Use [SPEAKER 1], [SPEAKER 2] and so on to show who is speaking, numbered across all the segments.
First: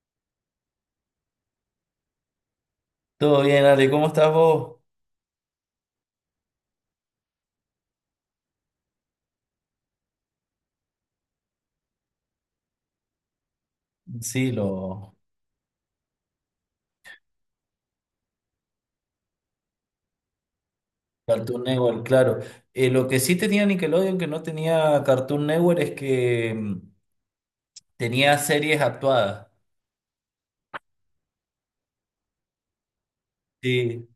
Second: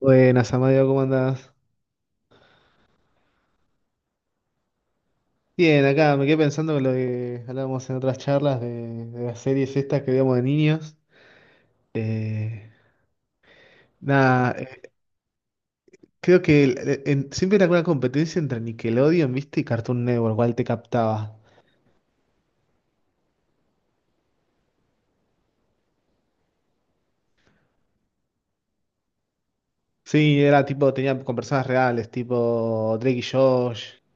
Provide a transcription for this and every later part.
[SPEAKER 1] Buenas, Amadeo, ¿cómo andás?
[SPEAKER 2] Todo bien, Ale, ¿cómo estás vos?
[SPEAKER 1] Bien, acá me quedé pensando en lo que hablábamos en otras charlas de las series estas que veíamos de niños. Eh,
[SPEAKER 2] Sí,
[SPEAKER 1] nada,
[SPEAKER 2] lo
[SPEAKER 1] creo que siempre era una competencia entre Nickelodeon, ¿viste? Y Cartoon Network, cuál te captaba.
[SPEAKER 2] Cartoon Network, claro. Lo que sí tenía Nickelodeon que no tenía Cartoon Network es que tenía series actuadas.
[SPEAKER 1] Sí, era tipo, tenía con personas reales, tipo Drake y Josh.
[SPEAKER 2] Sí,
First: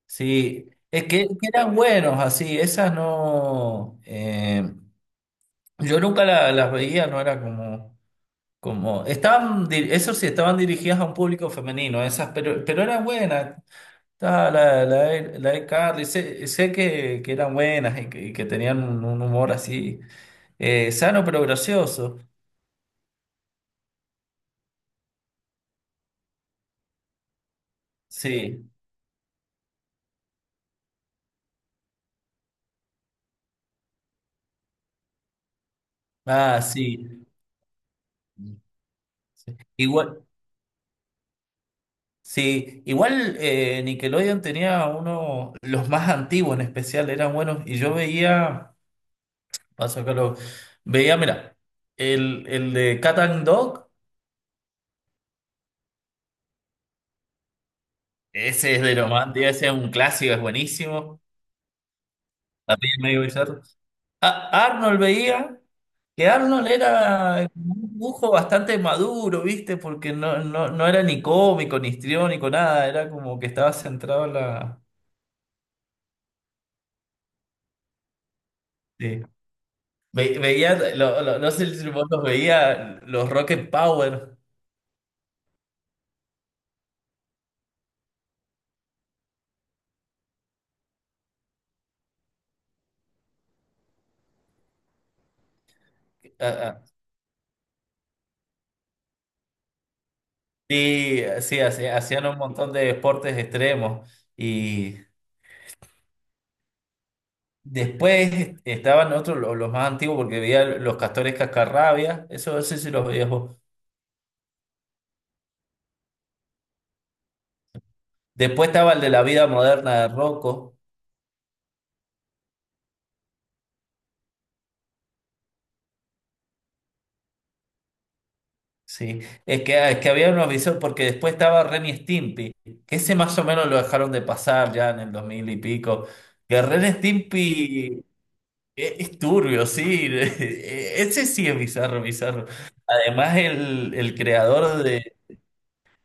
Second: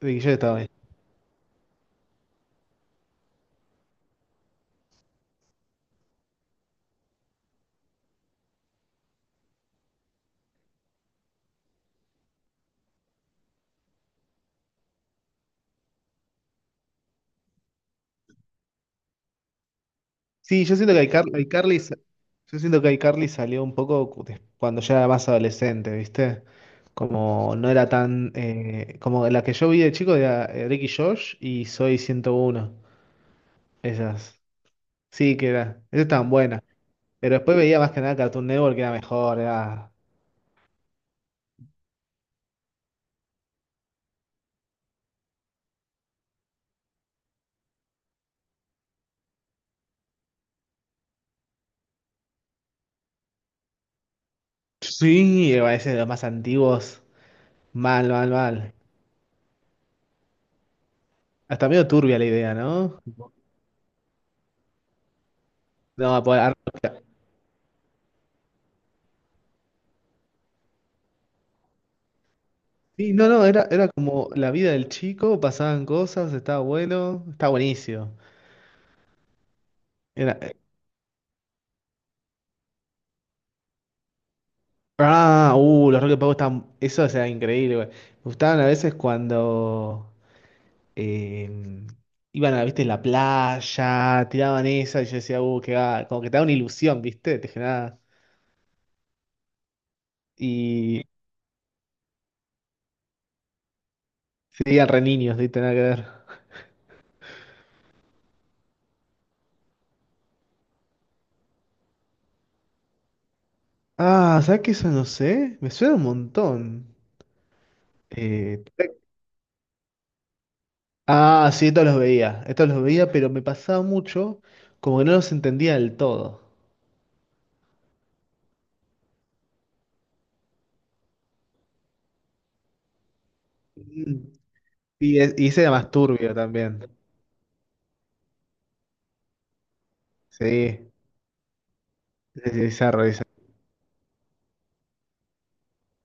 [SPEAKER 1] Drake y Josh estaba.
[SPEAKER 2] sí. Es que eran buenos así, esas no. Yo nunca las veía, no era como. Como estaban, di- eso sí, estaban dirigidas a un público femenino, esas, pero eran buenas. Ah, la de Carly, sé, sé que eran buenas y que tenían un humor así
[SPEAKER 1] Sí, yo siento que
[SPEAKER 2] sano pero gracioso.
[SPEAKER 1] yo siento que iCarly salió un poco cuando ya era más adolescente, ¿viste? Como no era tan
[SPEAKER 2] Sí,
[SPEAKER 1] como la que yo vi de chico era Drake y Josh y Soy 101, esas. Sí, que era. Esas estaban
[SPEAKER 2] ah,
[SPEAKER 1] buenas.
[SPEAKER 2] sí.
[SPEAKER 1] Pero después veía más que nada Cartoon Network, que era mejor. Era...
[SPEAKER 2] Igual, sí, igual Nickelodeon tenía uno, los más antiguos en especial, eran buenos. Y yo veía, paso acá lo, veía, mira, el de Cat and Dog,
[SPEAKER 1] sí, a veces los más antiguos. Mal, mal, mal.
[SPEAKER 2] ese es de lo más antiguo, ese es un clásico, es buenísimo.
[SPEAKER 1] Hasta medio turbia la idea,
[SPEAKER 2] También
[SPEAKER 1] ¿no?
[SPEAKER 2] medio bizarro. A- Arnold veía.
[SPEAKER 1] No,
[SPEAKER 2] Que
[SPEAKER 1] pues,
[SPEAKER 2] Arnold era un dibujo bastante maduro, ¿viste? Porque no era ni cómico, ni histriónico, nada. Era
[SPEAKER 1] sí, no,
[SPEAKER 2] como
[SPEAKER 1] no,
[SPEAKER 2] que
[SPEAKER 1] era,
[SPEAKER 2] estaba
[SPEAKER 1] era
[SPEAKER 2] centrado
[SPEAKER 1] como
[SPEAKER 2] en
[SPEAKER 1] la vida
[SPEAKER 2] la...
[SPEAKER 1] del chico, pasaban cosas, estaba bueno, estaba buenísimo.
[SPEAKER 2] Sí.
[SPEAKER 1] Era-
[SPEAKER 2] Ve- veía, no sé si vos los veía, los Rocket Power.
[SPEAKER 1] ah, los Rocket Power estaban. Eso era increíble, güey. Me gustaban a veces cuando eh, iban a, viste, la playa, tiraban esa, y yo decía, que va, como que te da
[SPEAKER 2] Ah,
[SPEAKER 1] una
[SPEAKER 2] ah,
[SPEAKER 1] ilusión, ¿viste? Te generaba. Y
[SPEAKER 2] sí, sí, hacía- hacían un montón de deportes extremos.
[SPEAKER 1] seguían
[SPEAKER 2] Y
[SPEAKER 1] re niños, ¿viste? Nada que ver.
[SPEAKER 2] después estaban otros, lo- los más antiguos, porque veía los Castores Cascarrabias. Eso no sé si los veías vos.
[SPEAKER 1] Ah, ¿sabes qué? Eso no sé. Me suena un montón. Eh,
[SPEAKER 2] Después estaba el de la vida moderna de Rocco.
[SPEAKER 1] ah, sí, estos los veía. Estos los veía, pero me pasaba mucho como que no los entendía del todo.
[SPEAKER 2] Sí, es que había un aviso porque después estaba Ren y Stimpy, que ese más o menos lo dejaron
[SPEAKER 1] Mm.
[SPEAKER 2] de pasar ya en el
[SPEAKER 1] Y,
[SPEAKER 2] dos
[SPEAKER 1] y
[SPEAKER 2] mil y
[SPEAKER 1] ese era más
[SPEAKER 2] pico.
[SPEAKER 1] turbio
[SPEAKER 2] Que
[SPEAKER 1] también.
[SPEAKER 2] Ren y Stimpy es turbio, sí,
[SPEAKER 1] Sí.
[SPEAKER 2] ese sí es bizarro, bizarro.
[SPEAKER 1] Es bizarro, es bizarro.
[SPEAKER 2] Además el creador de...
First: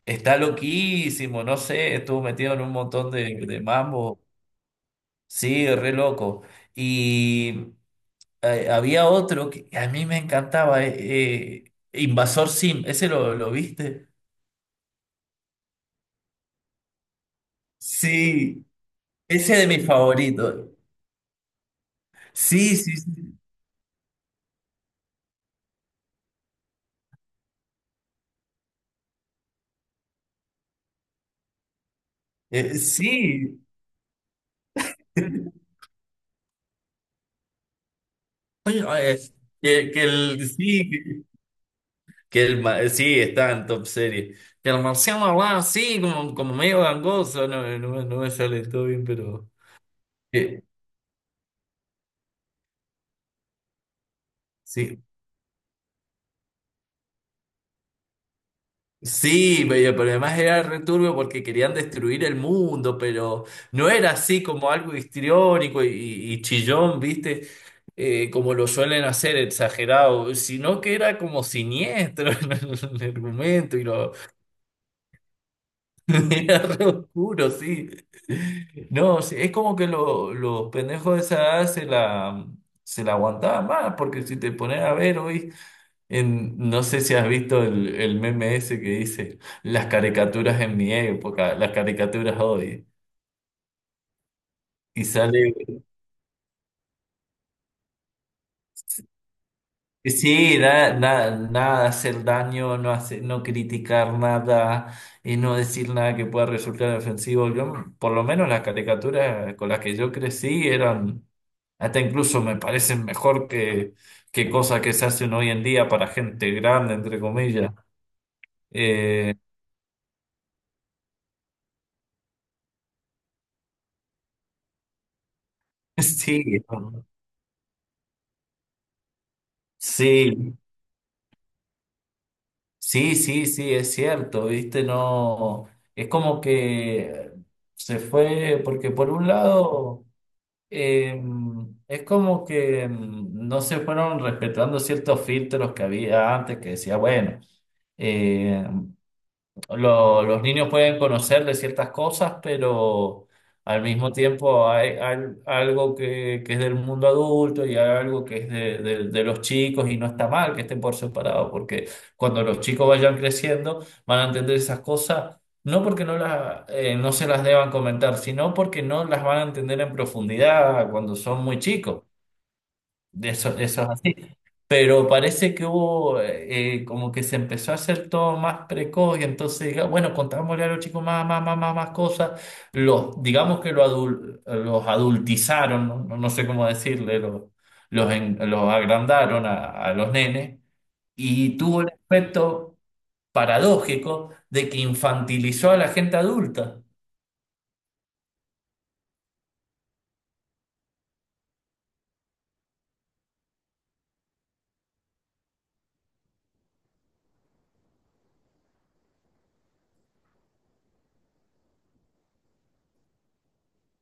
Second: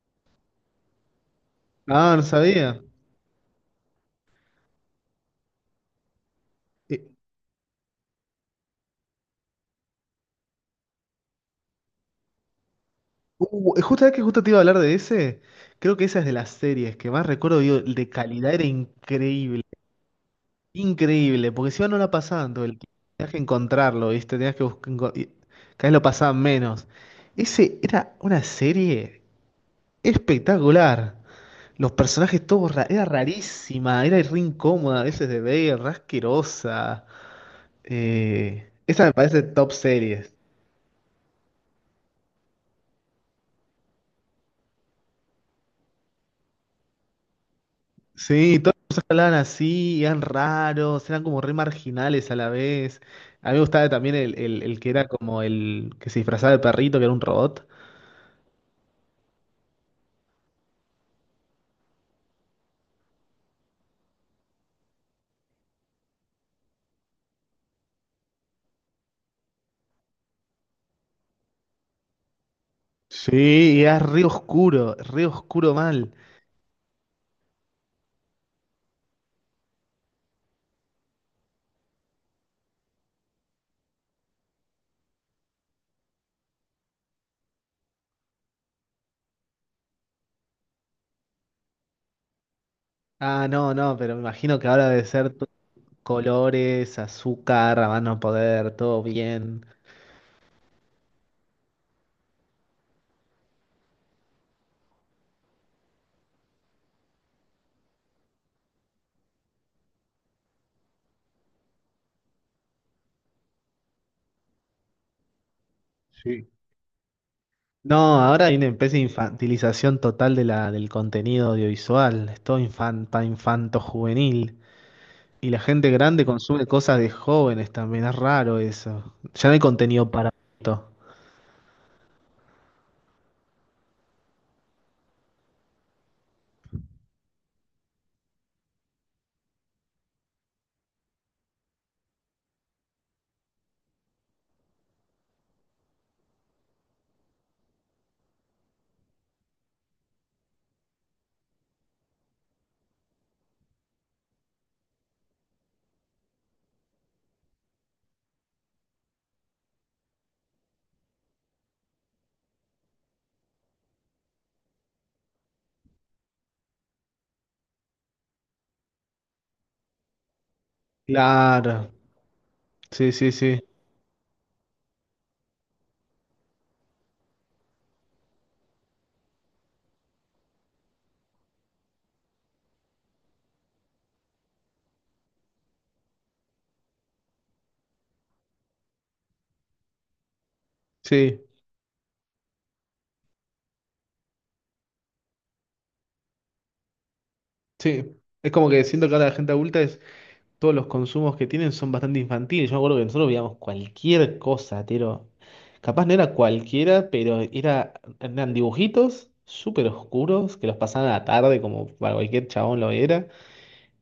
[SPEAKER 2] Está loquísimo, no sé,
[SPEAKER 1] Ah,
[SPEAKER 2] estuvo
[SPEAKER 1] no
[SPEAKER 2] metido en un
[SPEAKER 1] sabía.
[SPEAKER 2] montón de mambo. Sí, re loco.
[SPEAKER 1] Eh,
[SPEAKER 2] Y había otro que a mí me encantaba, Invasor Sim, ¿ese lo viste?
[SPEAKER 1] justo que justo te iba a hablar de ese, creo que esa es de las series que más recuerdo, digo, de calidad era
[SPEAKER 2] Sí, ese
[SPEAKER 1] increíble,
[SPEAKER 2] de mis favoritos.
[SPEAKER 1] increíble, porque si no, no la pasaban todo el
[SPEAKER 2] Sí,
[SPEAKER 1] tiempo,
[SPEAKER 2] sí,
[SPEAKER 1] tenías que
[SPEAKER 2] sí.
[SPEAKER 1] encontrarlo, ¿viste? Tenías que buscar, y cada vez lo pasaban menos. Ese era una serie espectacular. Los personajes todos, era
[SPEAKER 2] Sí.
[SPEAKER 1] rarísima, era re incómoda a veces de ver, re asquerosa.
[SPEAKER 2] Oye,
[SPEAKER 1] Esa me
[SPEAKER 2] eh,
[SPEAKER 1] parece top series.
[SPEAKER 2] sí, sí, está en top serie. Que el marciano hablaba así, como, como medio gangoso. No, no, me no me
[SPEAKER 1] Sí, y
[SPEAKER 2] sale
[SPEAKER 1] todas
[SPEAKER 2] todo
[SPEAKER 1] las cosas
[SPEAKER 2] bien,
[SPEAKER 1] que hablaban
[SPEAKER 2] pero.
[SPEAKER 1] así, eran
[SPEAKER 2] Eh,
[SPEAKER 1] raros, eran como re marginales a la vez. A mí me gustaba también el que
[SPEAKER 2] sí.
[SPEAKER 1] era como el que se disfrazaba de perrito, que era un robot.
[SPEAKER 2] Sí, pero además era returbio porque querían destruir el mundo, pero no era así como algo histriónico y chillón, ¿viste? Como lo suelen hacer, exagerado, sino que era como siniestro en el
[SPEAKER 1] Sí,
[SPEAKER 2] argumento
[SPEAKER 1] y
[SPEAKER 2] y
[SPEAKER 1] era
[SPEAKER 2] lo
[SPEAKER 1] re oscuro mal.
[SPEAKER 2] era re oscuro, sí. No, sí, es como que los pendejos de esa edad se la aguantaban más, porque si te pones a ver hoy. En- no sé si has visto el meme ese que dice las caricaturas en mi época, las caricaturas hoy.
[SPEAKER 1] Ah, no, no, pero me imagino que ahora debe
[SPEAKER 2] Y
[SPEAKER 1] ser
[SPEAKER 2] sale,
[SPEAKER 1] colores, azúcar, a más no poder, todo bien.
[SPEAKER 2] sí, da- da- nada, hacer daño, no hacer, no criticar nada y no decir nada que pueda resultar ofensivo. Yo, por lo menos las caricaturas con las que yo crecí eran, hasta incluso me parecen mejor que cosas que se hacen hoy en día para
[SPEAKER 1] Sí.
[SPEAKER 2] gente grande, entre comillas.
[SPEAKER 1] No, ahora hay una especie de
[SPEAKER 2] Eh,
[SPEAKER 1] infantilización total de del contenido audiovisual. Es todo infan, para infanto juvenil. Y la gente grande
[SPEAKER 2] sí,
[SPEAKER 1] consume cosas de jóvenes también, es raro eso. Ya no hay contenido para
[SPEAKER 2] sí.
[SPEAKER 1] esto.
[SPEAKER 2] Sí, es cierto, viste, no, es como que se fue, porque por un lado, eh, es como que no se fueron respetando ciertos filtros que había antes, que decía, bueno, eh, los niños pueden conocer de ciertas cosas, pero al mismo tiempo hay, al- algo que es del mundo adulto y hay algo que es de los chicos y no está mal que estén por separado, porque cuando los chicos vayan creciendo van a entender esas cosas, no porque no, las, no se las deban comentar, sino porque no las van a entender en profundidad cuando son muy
[SPEAKER 1] Claro,
[SPEAKER 2] chicos.
[SPEAKER 1] sí,
[SPEAKER 2] De
[SPEAKER 1] sí,
[SPEAKER 2] eso,
[SPEAKER 1] sí,
[SPEAKER 2] eso es así. Pero parece que hubo, como que se empezó a hacer todo más precoz y entonces, diga- bueno, contámosle a los chicos más cosas. Los, digamos que lo adul- los adultizaron, no, No- no sé cómo decirle, los, en- los agrandaron a los nenes
[SPEAKER 1] sí,
[SPEAKER 2] y tuvo el efecto paradójico de que infantilizó a la gente adulta.
[SPEAKER 1] sí. Es como que siento que ahora la gente adulta es, todos los consumos que tienen son bastante infantiles. Yo me acuerdo que nosotros veíamos cualquier cosa, tiro. Capaz no era cualquiera, pero era, eran dibujitos súper oscuros que los pasaban a la tarde como para cualquier chabón lo era.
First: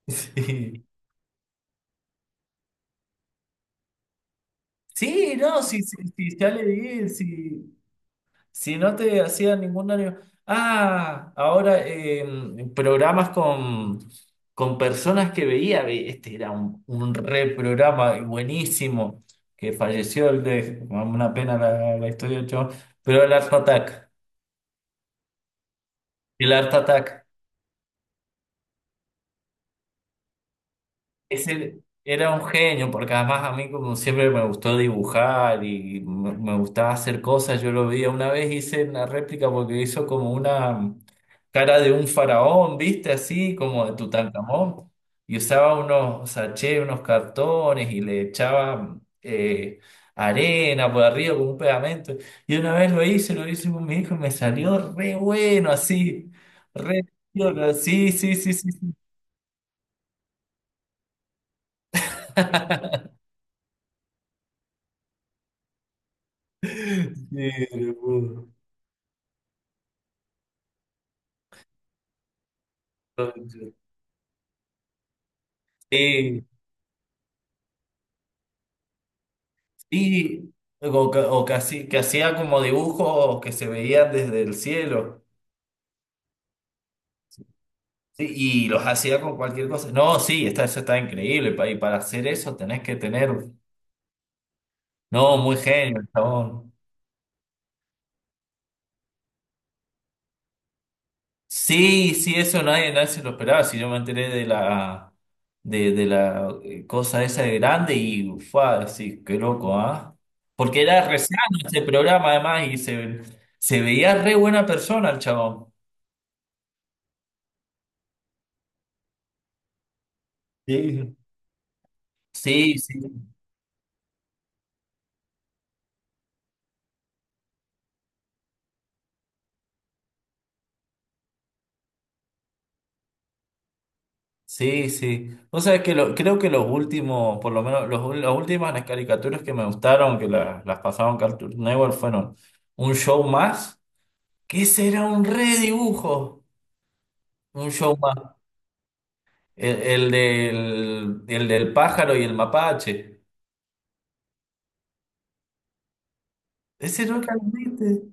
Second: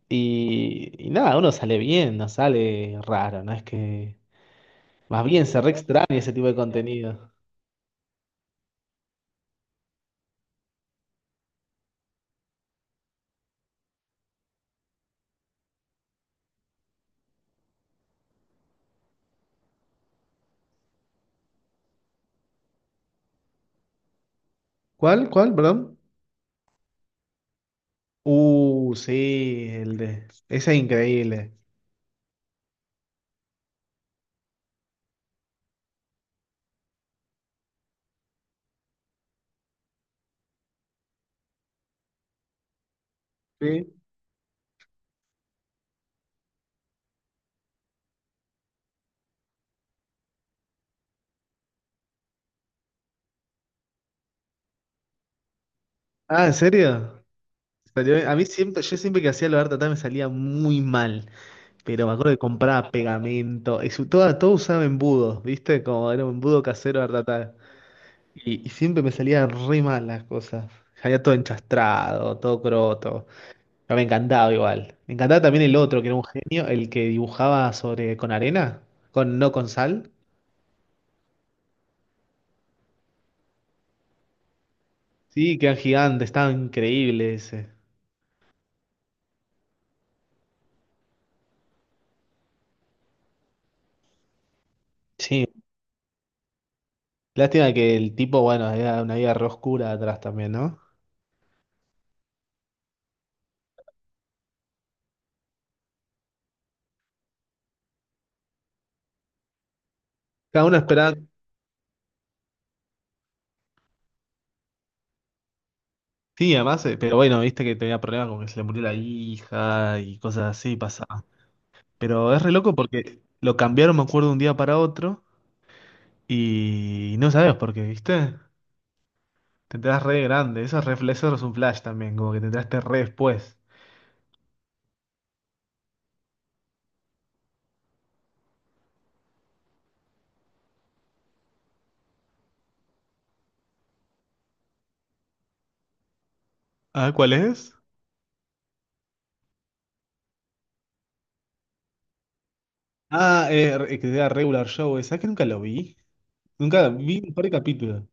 [SPEAKER 1] Y nada, uno sale bien, no sale raro, no es que... más
[SPEAKER 2] Sí,
[SPEAKER 1] bien se
[SPEAKER 2] no,
[SPEAKER 1] re extraña ese
[SPEAKER 2] sí,
[SPEAKER 1] tipo
[SPEAKER 2] ya
[SPEAKER 1] de
[SPEAKER 2] leí,
[SPEAKER 1] contenido.
[SPEAKER 2] sí. Si no te hacía ningún daño. Ah, ahora programas con personas que veía. Ve- este era un re programa buenísimo. Que falleció el de. Una pena la, la historia del chabón. Pero el Art Attack.
[SPEAKER 1] ¿Cuál? ¿Cuál? Perdón.
[SPEAKER 2] El Art Attack.
[SPEAKER 1] Sí, el de. Ese es increíble.
[SPEAKER 2] Ese era un genio, porque además a mí como siempre me gustó dibujar y me gustaba hacer cosas, yo lo veía una vez, hice una réplica porque hizo como una cara de un faraón, ¿viste? Así como
[SPEAKER 1] Sí.
[SPEAKER 2] de Tutankamón, y usaba unos sachets, unos cartones y le echaba arena por arriba con un pegamento. Y una vez lo hice con mi hijo y me salió re bueno, así,
[SPEAKER 1] Ah, ¿en
[SPEAKER 2] re...
[SPEAKER 1] serio?
[SPEAKER 2] bueno, sí,
[SPEAKER 1] Salió... a
[SPEAKER 2] sí,
[SPEAKER 1] mí
[SPEAKER 2] sí, sí.
[SPEAKER 1] siempre,
[SPEAKER 2] Sí.
[SPEAKER 1] yo siempre que hacía lo de arte me salía muy mal. Pero me acuerdo que compraba pegamento. Y toda, todo usaba embudos, ¿viste? Como era un embudo casero de
[SPEAKER 2] Sí,
[SPEAKER 1] arte.
[SPEAKER 2] no puedo.
[SPEAKER 1] Y siempre me salía re mal las cosas. Salía todo enchastrado, todo croto. Pero me encantaba igual. Me encantaba también el otro, que era un
[SPEAKER 2] Sí,
[SPEAKER 1] genio, el que dibujaba sobre con arena, con no con sal.
[SPEAKER 2] sí, o, ca- o casi, que hacía como dibujos que se veían desde el cielo,
[SPEAKER 1] Sí, que eran gigantes, estaba increíble ese.
[SPEAKER 2] sí, y los hacía con cualquier cosa. No, sí, está, eso está increíble, pa- y para hacer eso tenés que tener, no,
[SPEAKER 1] Sí,
[SPEAKER 2] muy genio, el chabón.
[SPEAKER 1] lástima que el tipo, bueno, era una vida re oscura atrás también, ¿no?
[SPEAKER 2] Sí, sí, eso nadie, nadie se lo esperaba, si yo me enteré de la, de la cosa esa de grande y, ufa, sí, qué loco, ¿ah?
[SPEAKER 1] Cada uno
[SPEAKER 2] Porque era
[SPEAKER 1] esperaba.
[SPEAKER 2] re sano ese programa además y se veía re buena persona el chabón.
[SPEAKER 1] Sí, además, pero bueno, viste que tenía problemas con que se le murió la hija y cosas así
[SPEAKER 2] Sí.
[SPEAKER 1] pasaba. Pero es re loco
[SPEAKER 2] Sí, sí,
[SPEAKER 1] porque lo cambiaron, me acuerdo, de un día para otro y no sabes por qué, ¿viste? Te enterás re grande, eso es, eso es un flash también, como que te enteraste re después.
[SPEAKER 2] sí. Vos sabés que lo- creo que los últimos, por lo menos los, ul- las últimas las caricaturas que me gustaron, que las pasaron Cartoon Network, fueron un show más, que ese era un redibujo,
[SPEAKER 1] Ah, ¿cuál
[SPEAKER 2] un
[SPEAKER 1] es?
[SPEAKER 2] show más. El del, el del pájaro y el mapache.
[SPEAKER 1] Ah, que era Regular Show, ¿sabes que nunca lo vi? Nunca
[SPEAKER 2] Ese
[SPEAKER 1] vi un
[SPEAKER 2] nunca lo
[SPEAKER 1] par de
[SPEAKER 2] viste.
[SPEAKER 1] capítulos.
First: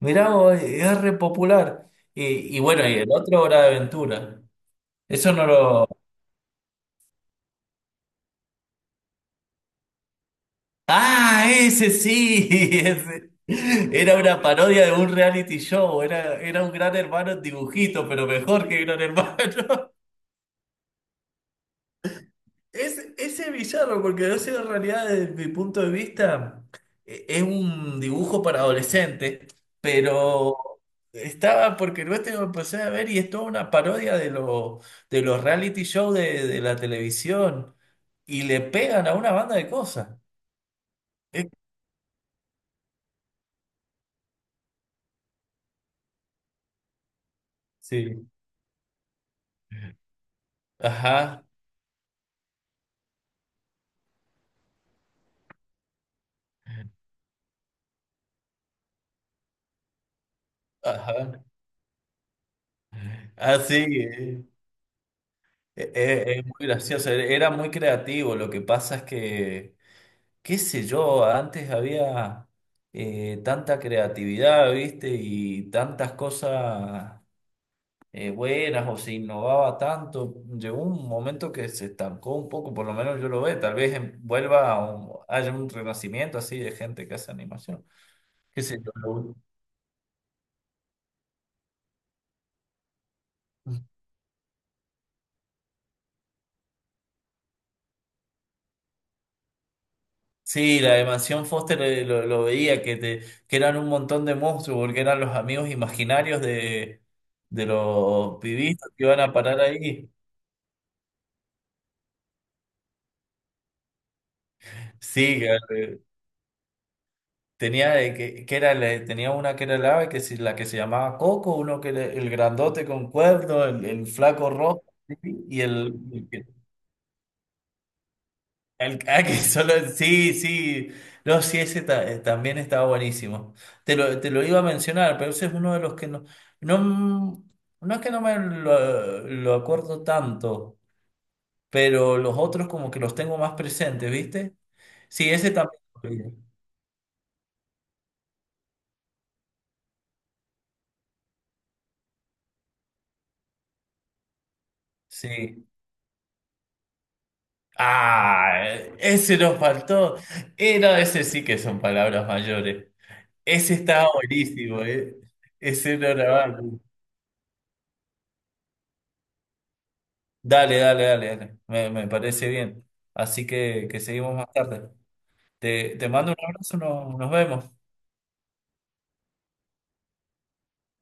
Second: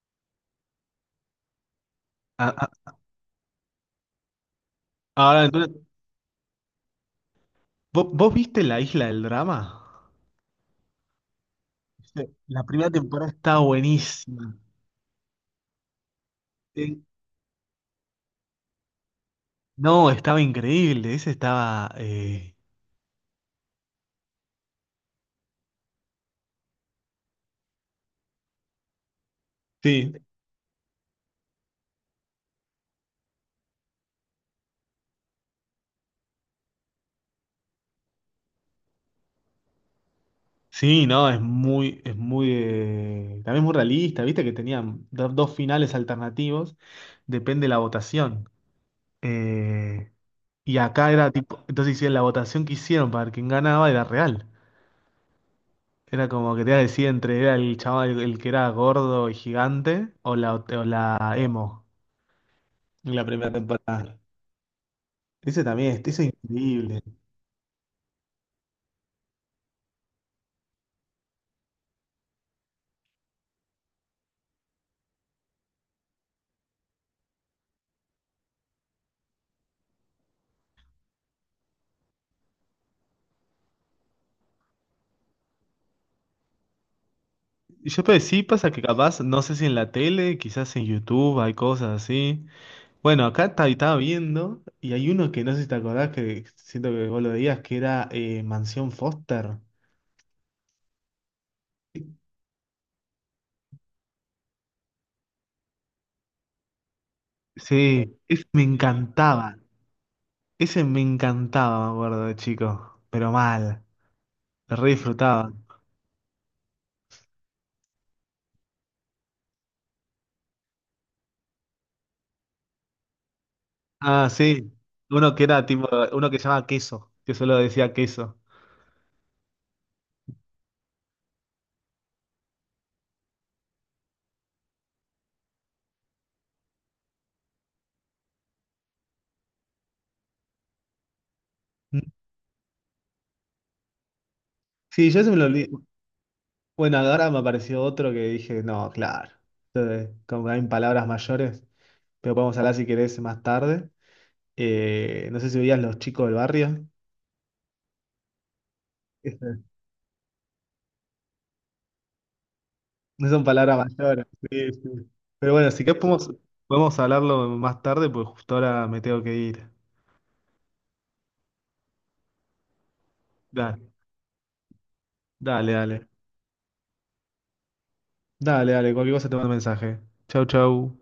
[SPEAKER 2] Mirá, vos, es re popular.
[SPEAKER 1] Ah,
[SPEAKER 2] Y bueno,
[SPEAKER 1] ah,
[SPEAKER 2] y el otro Hora de Aventura. Eso
[SPEAKER 1] ahora,
[SPEAKER 2] no
[SPEAKER 1] entonces,
[SPEAKER 2] lo,
[SPEAKER 1] ¿vos viste La Isla del Drama?
[SPEAKER 2] ah, ese
[SPEAKER 1] Viste,
[SPEAKER 2] sí,
[SPEAKER 1] la primera temporada
[SPEAKER 2] ese.
[SPEAKER 1] estaba
[SPEAKER 2] Era una
[SPEAKER 1] buenísima.
[SPEAKER 2] parodia de un reality show, era, era un gran
[SPEAKER 1] Sí,
[SPEAKER 2] hermano en dibujito, pero mejor que gran hermano.
[SPEAKER 1] no, estaba increíble. Ese estaba.
[SPEAKER 2] Ese villano, porque no sé, en realidad desde mi punto de vista e- es un dibujo para adolescentes,
[SPEAKER 1] Sí,
[SPEAKER 2] pero estaba porque no este lo empecé a ver y es toda una parodia de, lo, de los reality shows de la televisión y le pegan a una banda de cosas.
[SPEAKER 1] sí, no,
[SPEAKER 2] Es-
[SPEAKER 1] es muy, también muy realista, viste que tenían dos finales alternativos, depende de la
[SPEAKER 2] sí,
[SPEAKER 1] votación. Eh, y acá era
[SPEAKER 2] ajá,
[SPEAKER 1] tipo, entonces hicieron la votación que hicieron para quien ganaba era real. Era como que te decía entre era el chaval el que era gordo y gigante o la
[SPEAKER 2] ajá.
[SPEAKER 1] emo en la primera
[SPEAKER 2] Ah, sí,
[SPEAKER 1] temporada. Ese también, este es
[SPEAKER 2] es muy
[SPEAKER 1] increíble.
[SPEAKER 2] gracioso, era era muy creativo, lo que pasa es que, qué sé yo, antes había tanta creatividad, ¿viste? Y tantas cosas buenas o se innovaba tanto, llegó un momento que se estancó un poco, por lo menos yo lo veo, tal vez em- vuelva a un- haya un renacimiento así de gente que hace animación,
[SPEAKER 1] Y yo pero sí
[SPEAKER 2] qué
[SPEAKER 1] pasa
[SPEAKER 2] sé
[SPEAKER 1] que
[SPEAKER 2] yo.
[SPEAKER 1] capaz,
[SPEAKER 2] Lo-
[SPEAKER 1] no sé si en la tele, quizás en YouTube hay cosas así. Bueno, acá estaba viendo y hay uno que no sé si te acordás que siento que vos lo veías, que era Mansión Foster.
[SPEAKER 2] sí, la de Mansión Foster lo veía, que, te, que eran un montón de monstruos, porque eran los amigos imaginarios de
[SPEAKER 1] Sí,
[SPEAKER 2] los
[SPEAKER 1] ese me
[SPEAKER 2] pibitos que iban a
[SPEAKER 1] encantaba.
[SPEAKER 2] parar ahí.
[SPEAKER 1] Ese me encantaba, me acuerdo de chico, pero mal, lo re
[SPEAKER 2] Sí,
[SPEAKER 1] disfrutaba.
[SPEAKER 2] tenía, que era, la- tenía una que era el ave, que si- la que se llamaba Coco, uno que era el grandote con cuerno, el
[SPEAKER 1] Ah,
[SPEAKER 2] flaco
[SPEAKER 1] sí.
[SPEAKER 2] rojo, ¿sí?
[SPEAKER 1] Uno que
[SPEAKER 2] Y
[SPEAKER 1] era tipo,
[SPEAKER 2] el,
[SPEAKER 1] uno que se llamaba Queso, que solo decía queso.
[SPEAKER 2] El, ah, que solo, sí, sí. No, sí, ese ta- también estaba buenísimo. Te lo iba a mencionar, pero ese es uno de los que no. No, no es que no me lo acuerdo tanto,
[SPEAKER 1] Mm.
[SPEAKER 2] pero los otros como que los tengo más presentes, ¿viste?
[SPEAKER 1] Sí, yo
[SPEAKER 2] Sí,
[SPEAKER 1] se me lo
[SPEAKER 2] ese
[SPEAKER 1] olvidé.
[SPEAKER 2] también. Lo vi,
[SPEAKER 1] Bueno, ahora me apareció otro que dije, no, claro. Entonces, como hay palabras mayores, pero podemos hablar si querés más tarde. No sé si
[SPEAKER 2] sí.
[SPEAKER 1] veías Los Chicos del Barrio.
[SPEAKER 2] Ah, ese nos
[SPEAKER 1] Este,
[SPEAKER 2] faltó. No, ese sí que son palabras mayores.
[SPEAKER 1] no son
[SPEAKER 2] Ese
[SPEAKER 1] palabras
[SPEAKER 2] estaba
[SPEAKER 1] mayores. Sí,
[SPEAKER 2] buenísimo,
[SPEAKER 1] sí.
[SPEAKER 2] ¿eh?
[SPEAKER 1] Pero bueno, si
[SPEAKER 2] Ese
[SPEAKER 1] querés
[SPEAKER 2] no
[SPEAKER 1] podemos,
[SPEAKER 2] era malo.
[SPEAKER 1] podemos hablarlo más tarde, porque justo ahora me tengo que ir.
[SPEAKER 2] Dale, dale, dale, dale. Me parece bien. Así
[SPEAKER 1] Dale,
[SPEAKER 2] que seguimos más tarde.
[SPEAKER 1] dale,
[SPEAKER 2] Te,
[SPEAKER 1] dale.
[SPEAKER 2] te mando un abrazo, no- nos vemos.
[SPEAKER 1] Dale, dale, cualquier cosa te mando un mensaje. Chau, chau.